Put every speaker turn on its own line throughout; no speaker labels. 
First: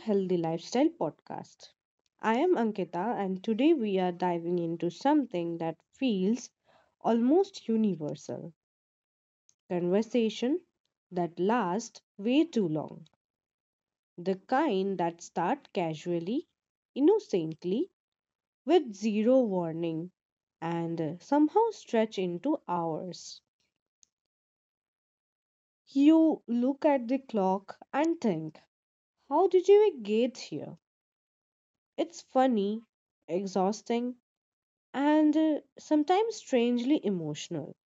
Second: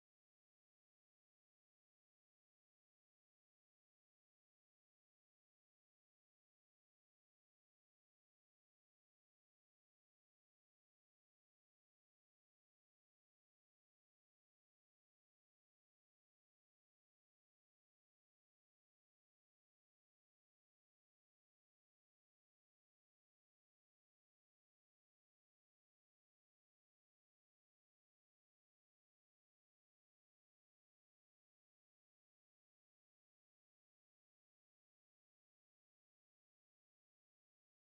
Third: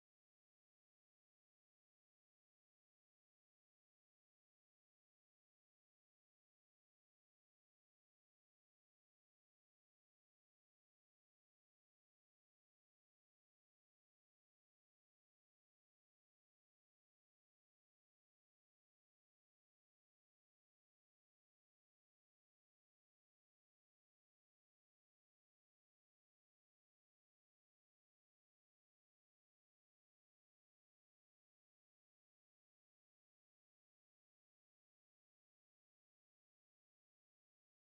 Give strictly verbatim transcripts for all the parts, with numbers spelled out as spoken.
Healthy Lifestyle Podcast. I am Ankita, and today we are diving into something that feels almost universal conversation that lasts way too long. The kind that start casually, innocently, with zero warning, and somehow stretch into hours. You look at the clock and think, how did you get here? It's funny, exhausting, and uh, sometimes strangely emotional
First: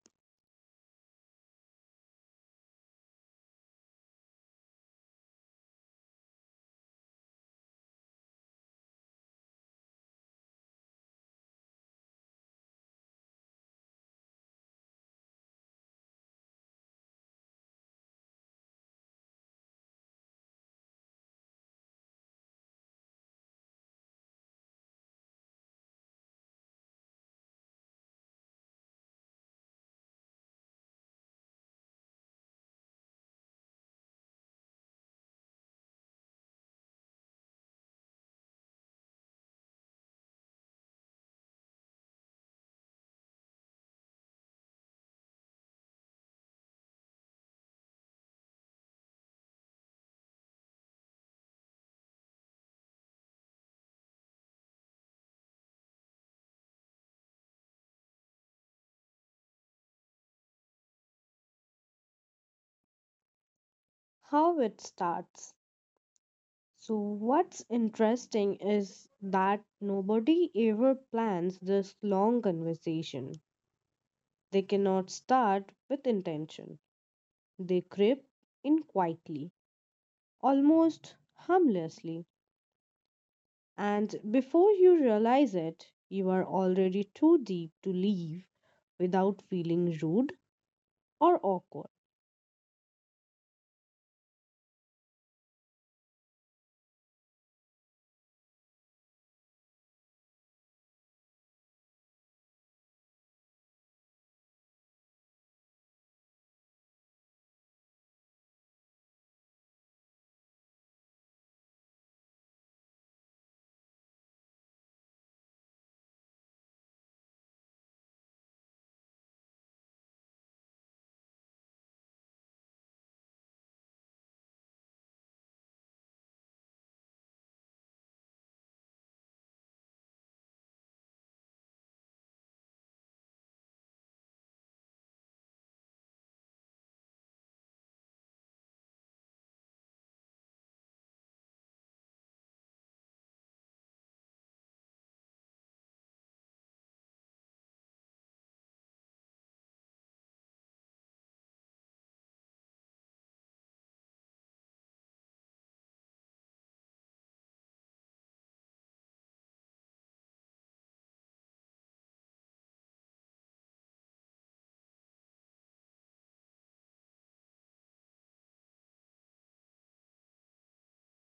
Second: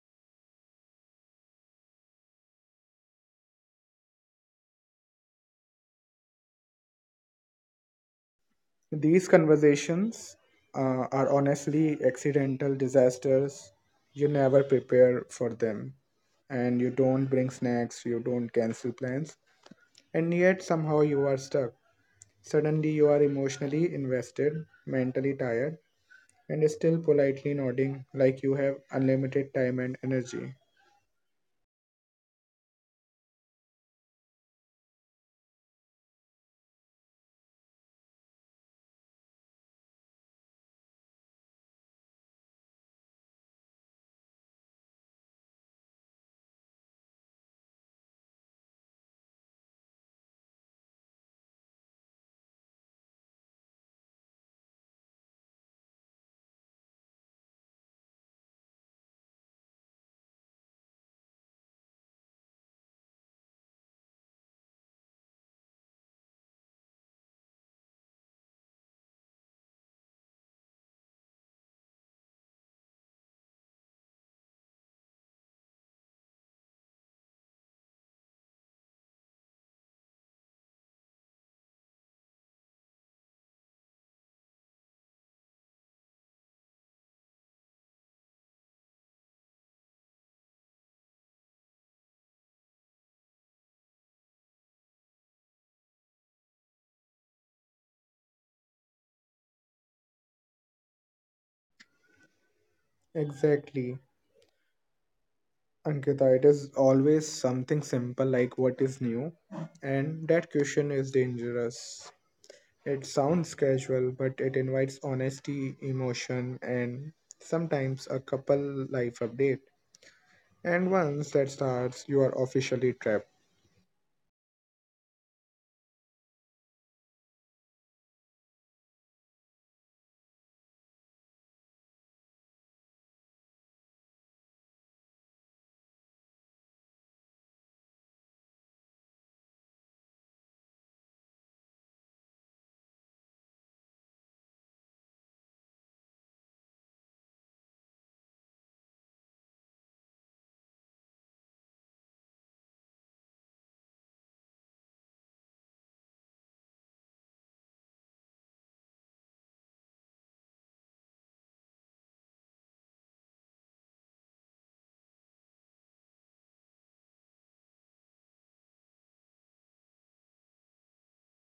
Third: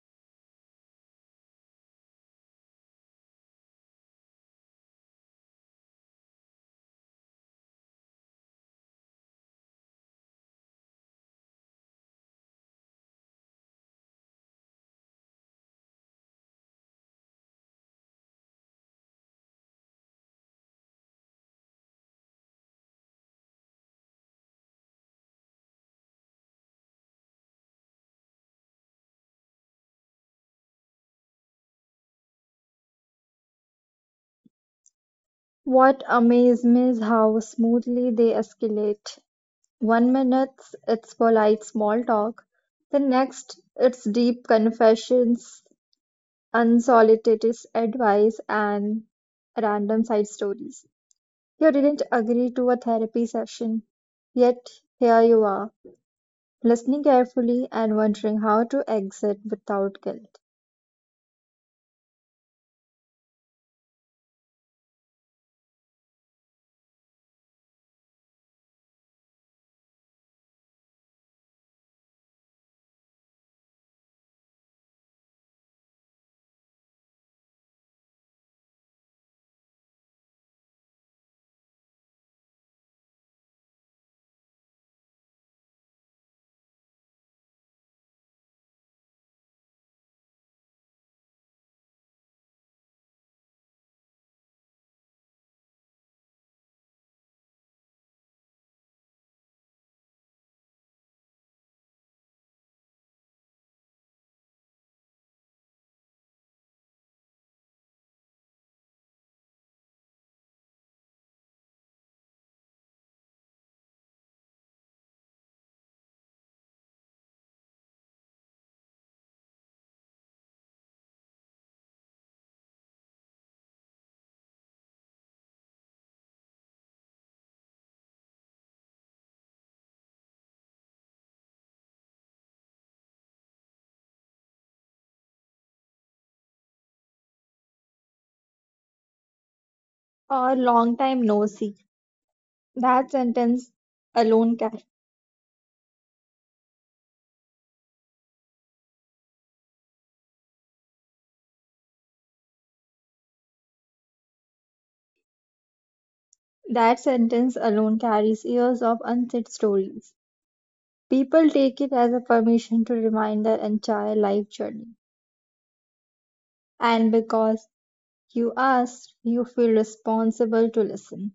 These conversations uh, are honestly accidental disasters. You never prepare for them, and you don't bring snacks, you don't cancel plans, and yet somehow you are stuck. Suddenly, you are emotionally invested, mentally tired, and still politely nodding like you have unlimited time and energy.
What amazed me is how smoothly they escalate. One minute it's polite small talk, the next it's deep confessions, unsolicited advice, and random side stories. You didn't agree to a therapy session, yet here you are, listening carefully and wondering how to exit without guilt.
how it starts. So, what's interesting is that nobody ever plans this long conversation. They cannot start with intention, they creep in quietly, almost harmlessly. And before you realize it, you are already too deep to leave without feeling rude or awkward.
Exactly. Ankita, it is always something simple like what is new, and that question is dangerous. It sounds casual, but it invites honesty, emotion, and sometimes a couple life update. And once that starts, you are officially trapped.
Or long time no see. That sentence alone That sentence alone carries years of unsaid stories. People take it as a permission to remind their entire life journey. And because you asked, you feel responsible to listen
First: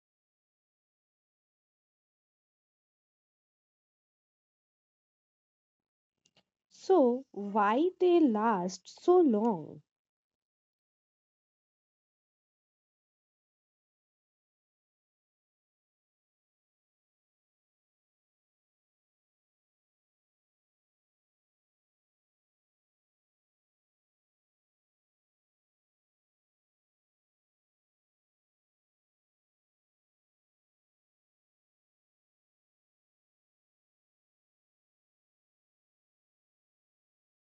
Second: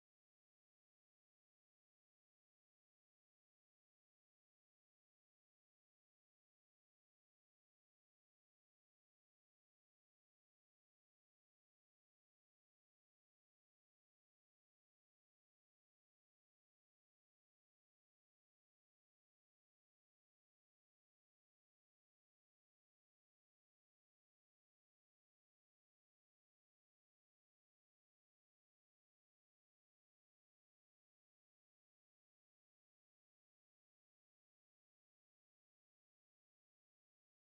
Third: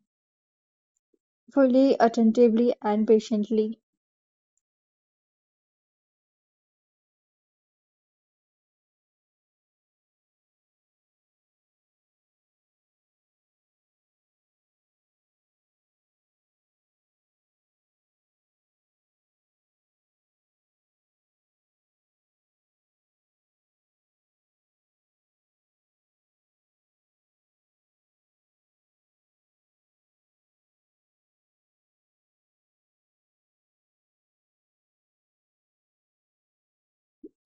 fully, attentively, and patiently.
So, why they last so long?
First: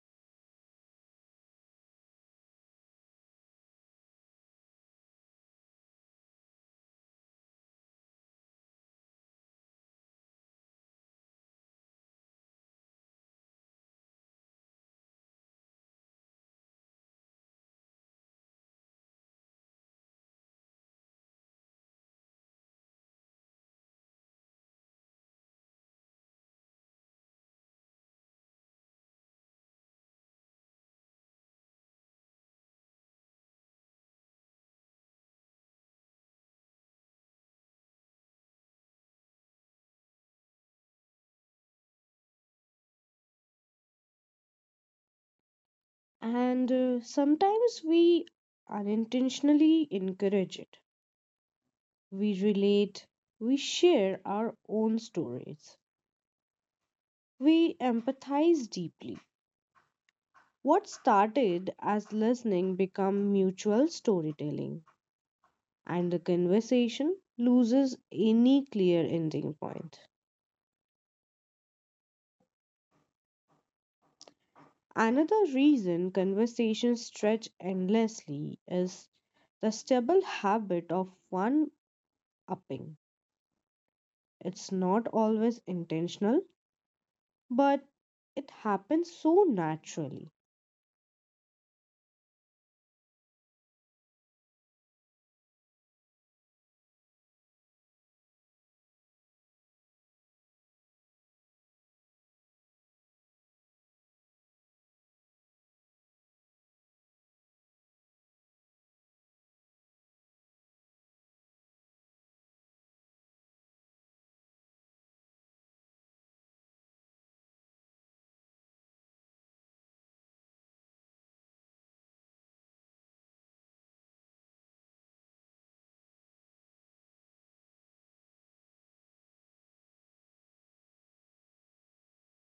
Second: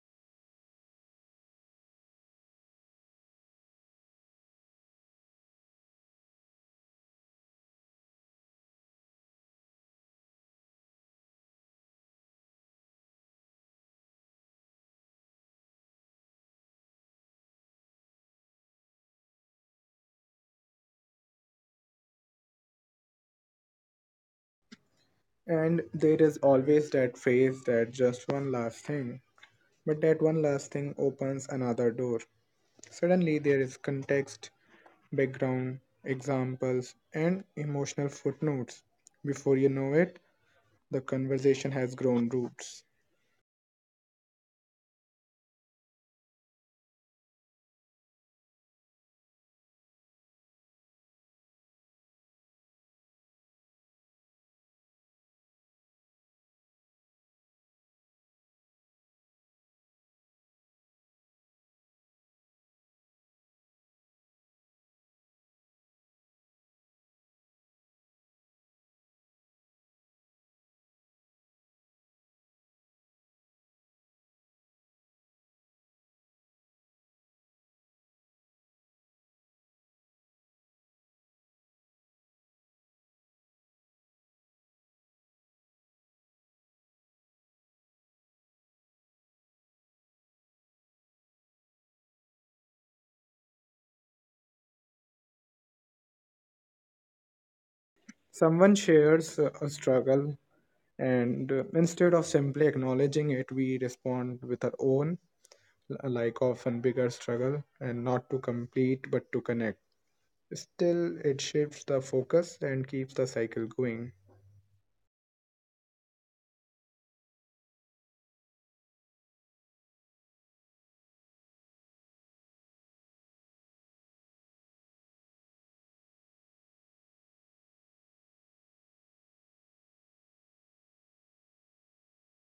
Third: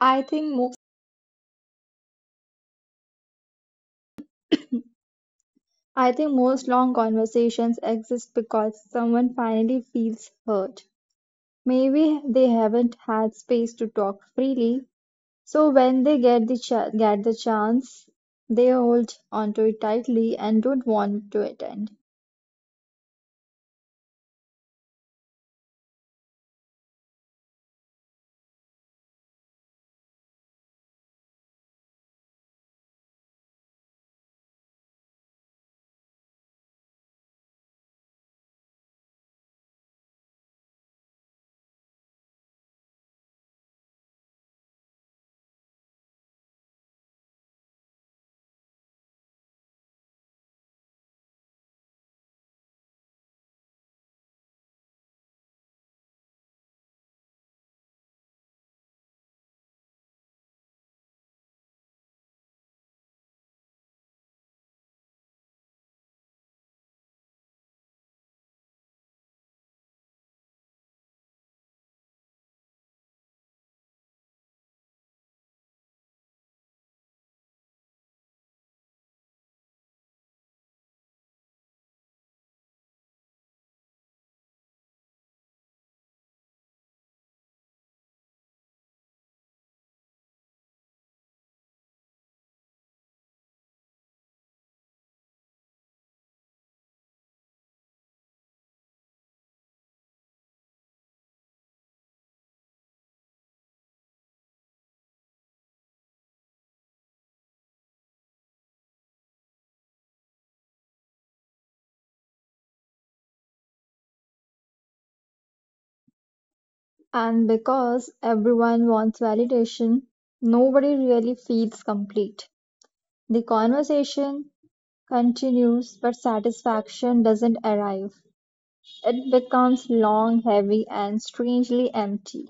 I think most I think most long conversations exist because someone finally feels hurt. Maybe they haven't had space to talk freely, so when they get the ch- get the chance, they hold onto it tightly and don't want to attend.
And there is always that phrase that just one last thing. But that one last thing opens another door. Suddenly, there is context, background, examples, and emotional footnotes. Before you know it, the conversation has grown roots.
And uh, sometimes we unintentionally encourage it. We relate, we share our own stories, we empathize deeply. What started as listening become mutual storytelling, and the conversation loses any clear ending point. Another reason conversations stretch endlessly is the stable habit of one upping. It's not always intentional, but it happens so naturally.
Someone shares a struggle, and uh, instead of simply acknowledging it, we respond with our own l- like often bigger struggle, and not to complete but to connect. Still, it shifts the focus and keeps the cycle going.
And because everyone wants validation, nobody really feels complete. The conversation continues, but satisfaction doesn't arrive. It becomes long, heavy, and strangely empty,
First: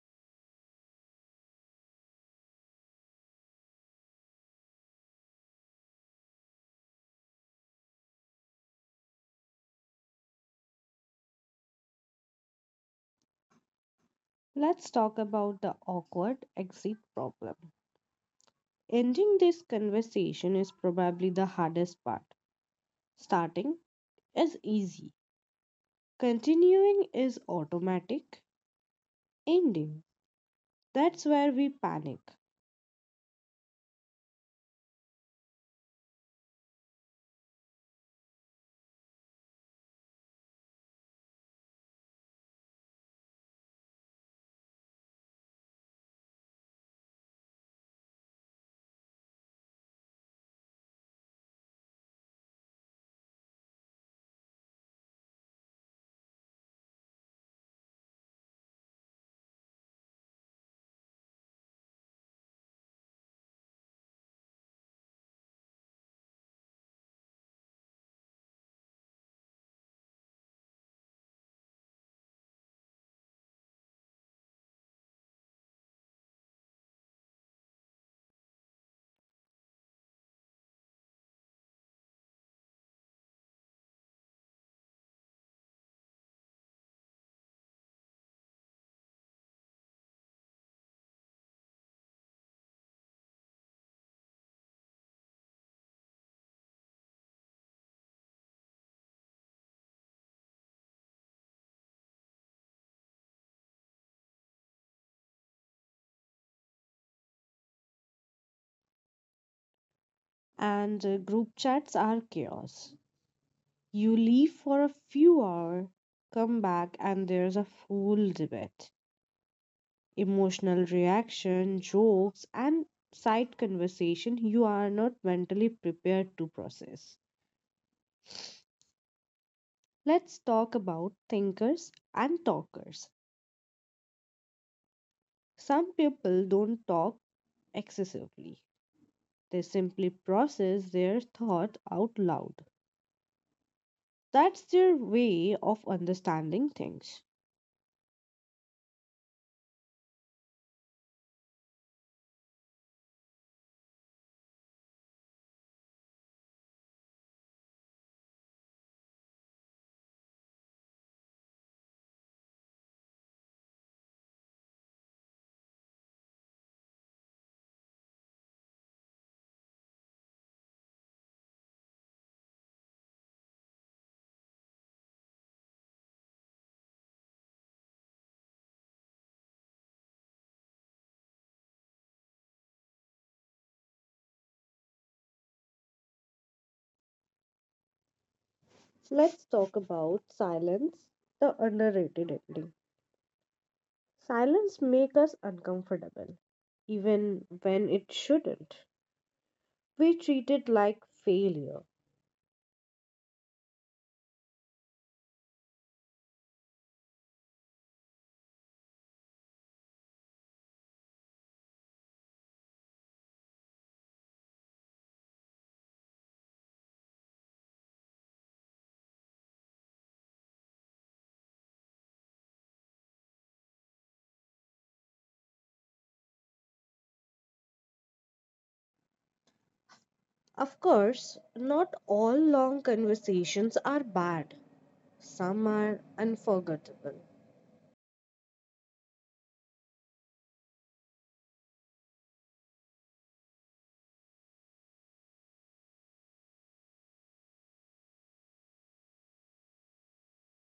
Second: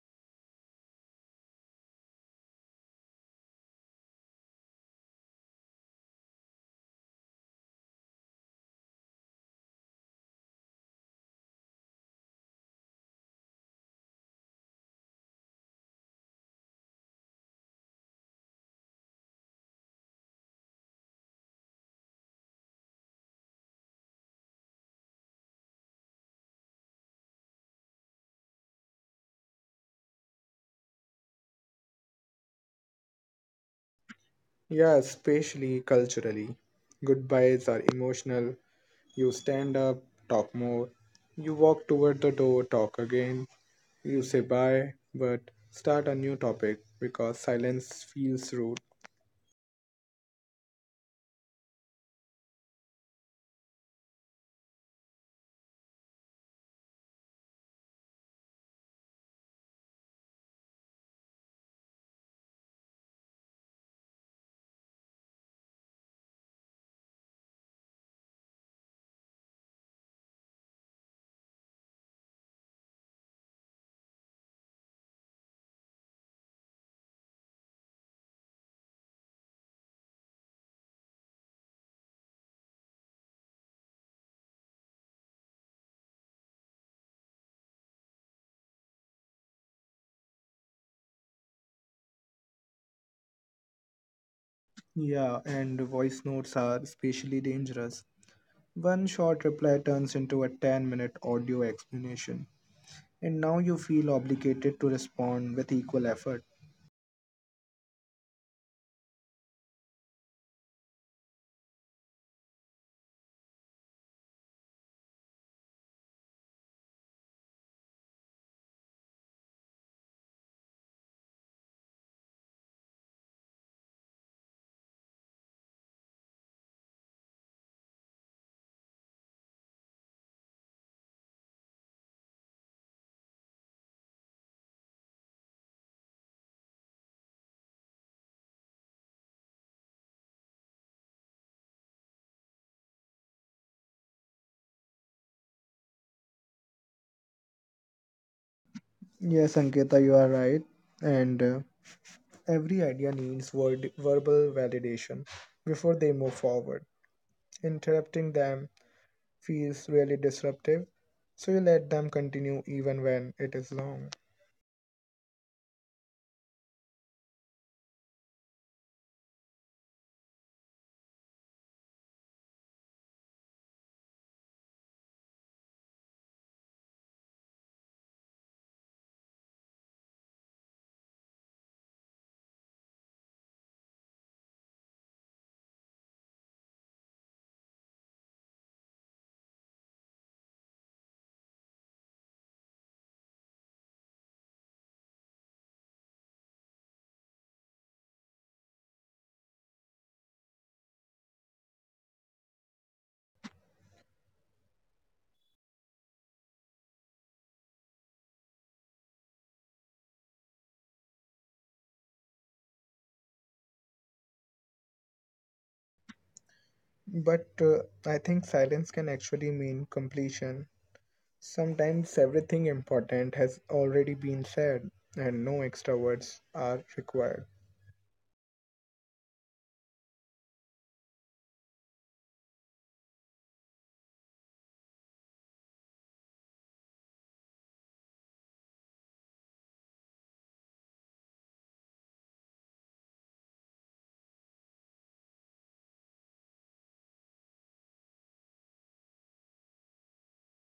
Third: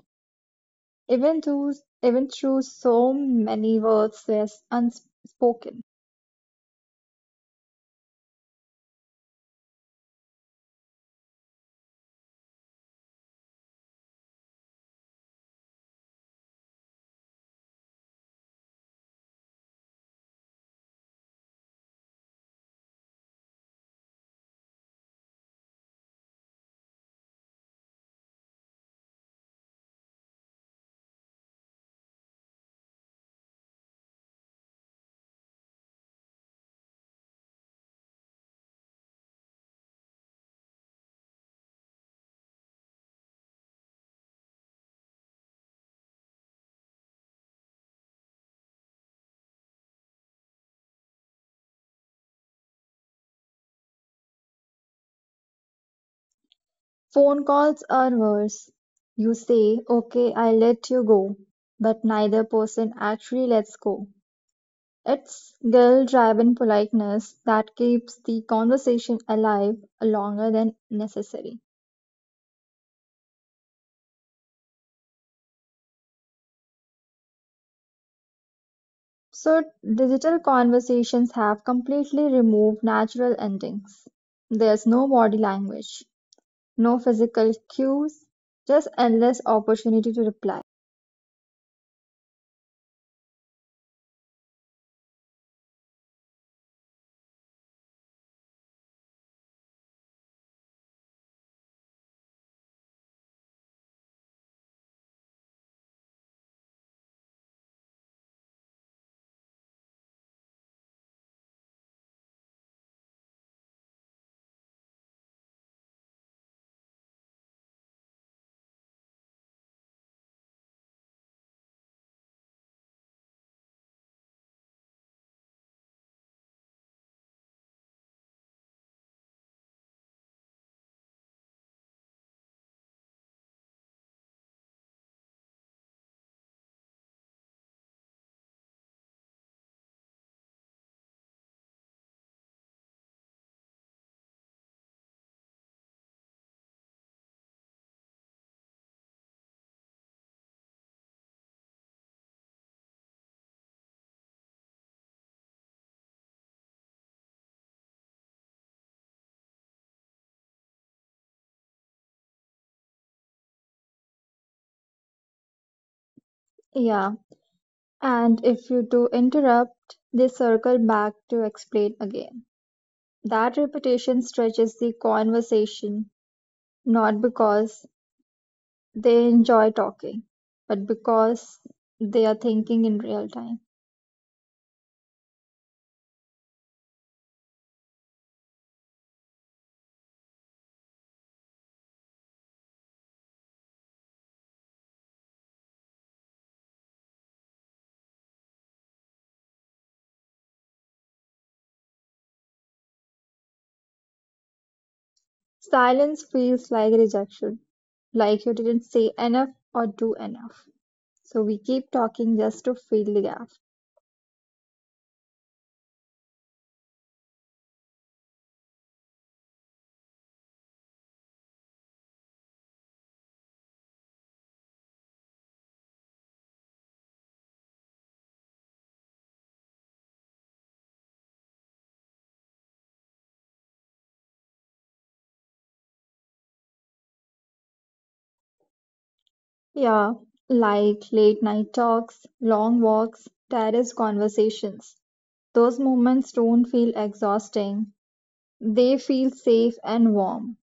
even though even through so many words were unspoken.
Let's talk about the awkward exit problem. Ending this conversation is probably the hardest part. Starting is easy, continuing is automatic, ending. That's where we panic.
Yeah, especially culturally, goodbyes are emotional. You stand up, talk more. You walk toward the door, talk again. You say bye, but start a new topic because silence feels rude.
Phone calls are worse. You say, "Okay, I let you go," but neither person actually lets go. It's guilt-driven politeness that keeps the conversation alive longer than necessary. So, digital conversations have completely removed natural endings. There's no body language, no physical cues, just endless opportunity to reply.
Yeah, and voice notes are especially dangerous. One short reply turns into a ten minute audio explanation, and now you feel obligated to respond with equal effort.
And uh, group chats are chaos. You leave for a few hours, come back, and there's a full debate. Emotional reaction, jokes, and side conversation you are not mentally prepared to process. Let's talk about thinkers and talkers. Some people don't talk excessively, they simply process their thought out loud. That's their way of understanding things.
Yes, Ankita, you are right. And uh, every idea needs word- verbal validation before they move forward. Interrupting them feels really disruptive, so you let them continue even when it is long.
Yeah, and if you do interrupt, they circle back to explain again. That repetition stretches the conversation, not because they enjoy talking, but because they are thinking in real time.
Let's talk about silence, the underrated ending. Silence makes us uncomfortable, even when it shouldn't. We treat it like failure.
Silence feels like rejection, like you didn't say enough or do enough. So we keep talking just to fill the gap.
But uh, I think silence can actually mean completion. Sometimes everything important has already been said, and no extra words are required.
Of course, not all long conversations are bad, some are unforgettable.
Yeah, like late night talks, long walks, terrace conversations. Those moments don't feel exhausting. They feel safe and warm.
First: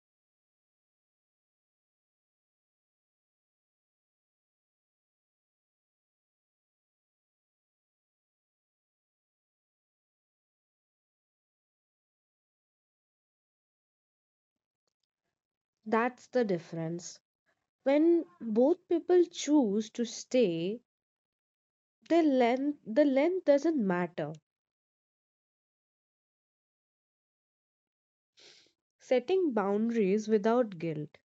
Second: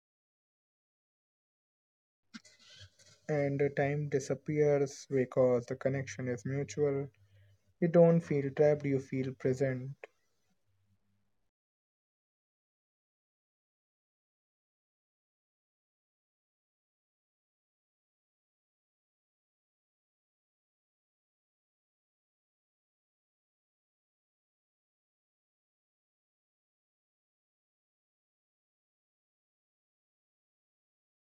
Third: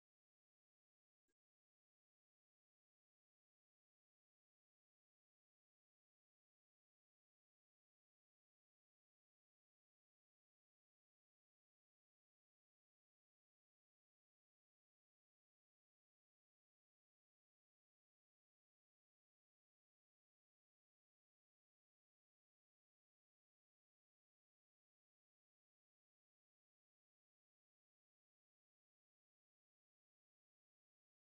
And the time disappears because the connection is mutual. You don't feel trapped, you feel present.
That's the difference. When both people choose to stay, the length, the length doesn't matter, setting boundaries without guilt.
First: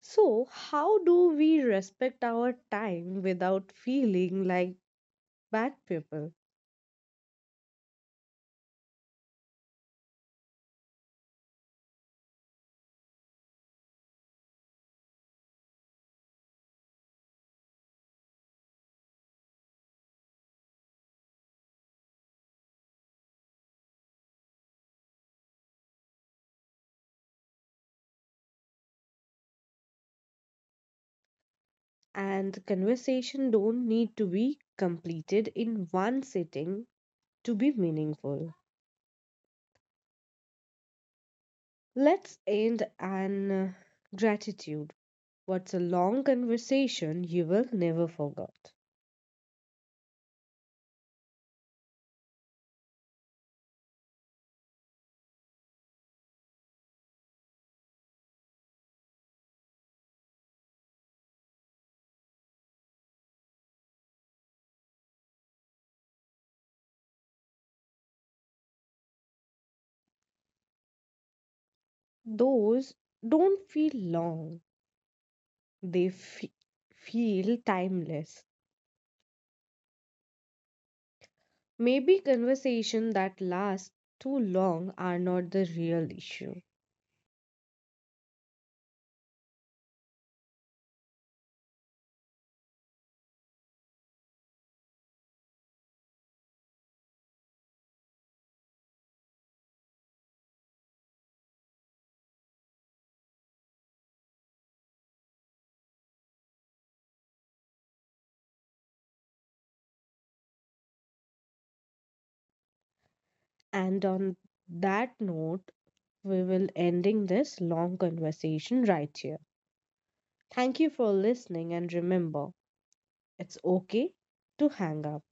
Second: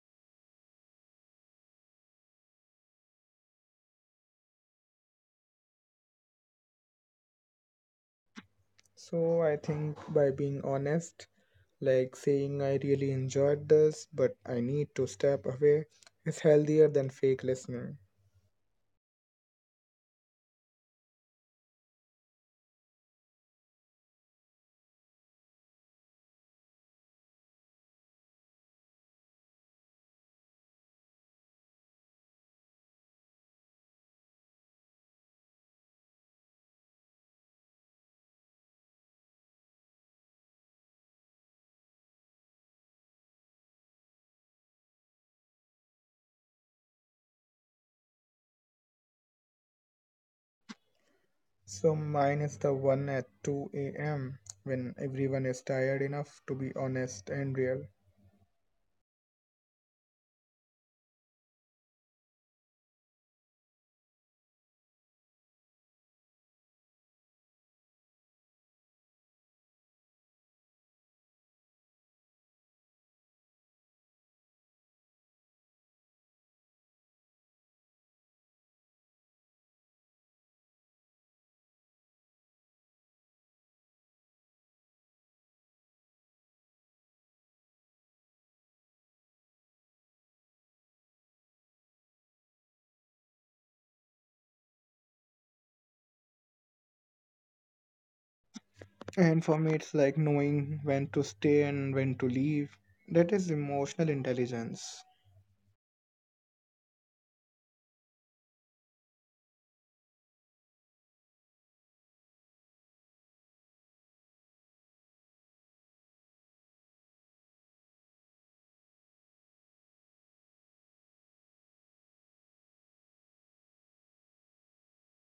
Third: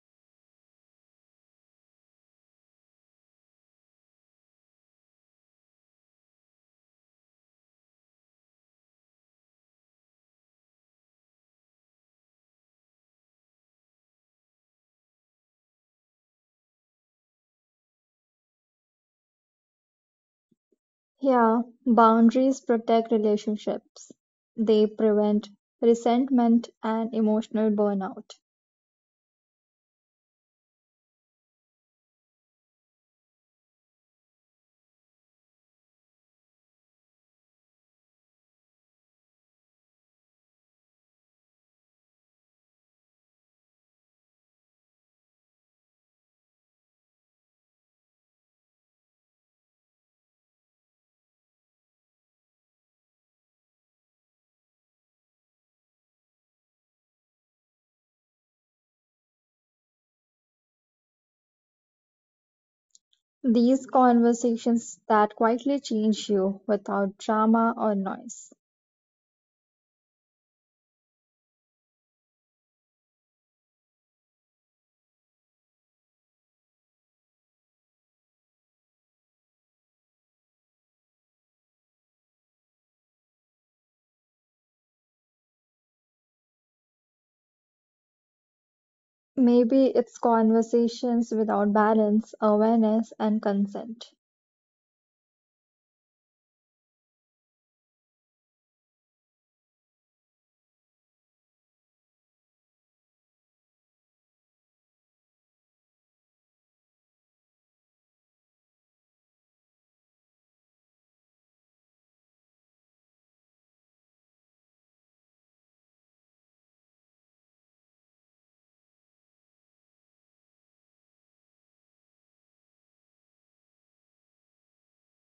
So, how do we respect our time without feeling like bad people?
So I think by being honest, like saying I really enjoyed this, but I need to step away, is healthier than fake listening.
Yeah, boundaries protect relationships. They prevent resentment and emotional burnout.
And conversation don't need to be completed in one sitting to be meaningful. Let's end on uh, gratitude. What's a long conversation you will never forget?
So mine is the one at two a m when everyone is tired enough to be honest and real.
These conversations that quietly change you without drama or noise.
Those don't feel long, they fe- feel timeless. Maybe conversation that last too long are not the real issue.
Maybe it's conversations without balance, awareness, and consent.
And for me, it's like knowing when to stay and when to leave. That is emotional intelligence.
And on that note, we will ending this long conversation right here. Thank you for listening and remember, it's okay to hang up.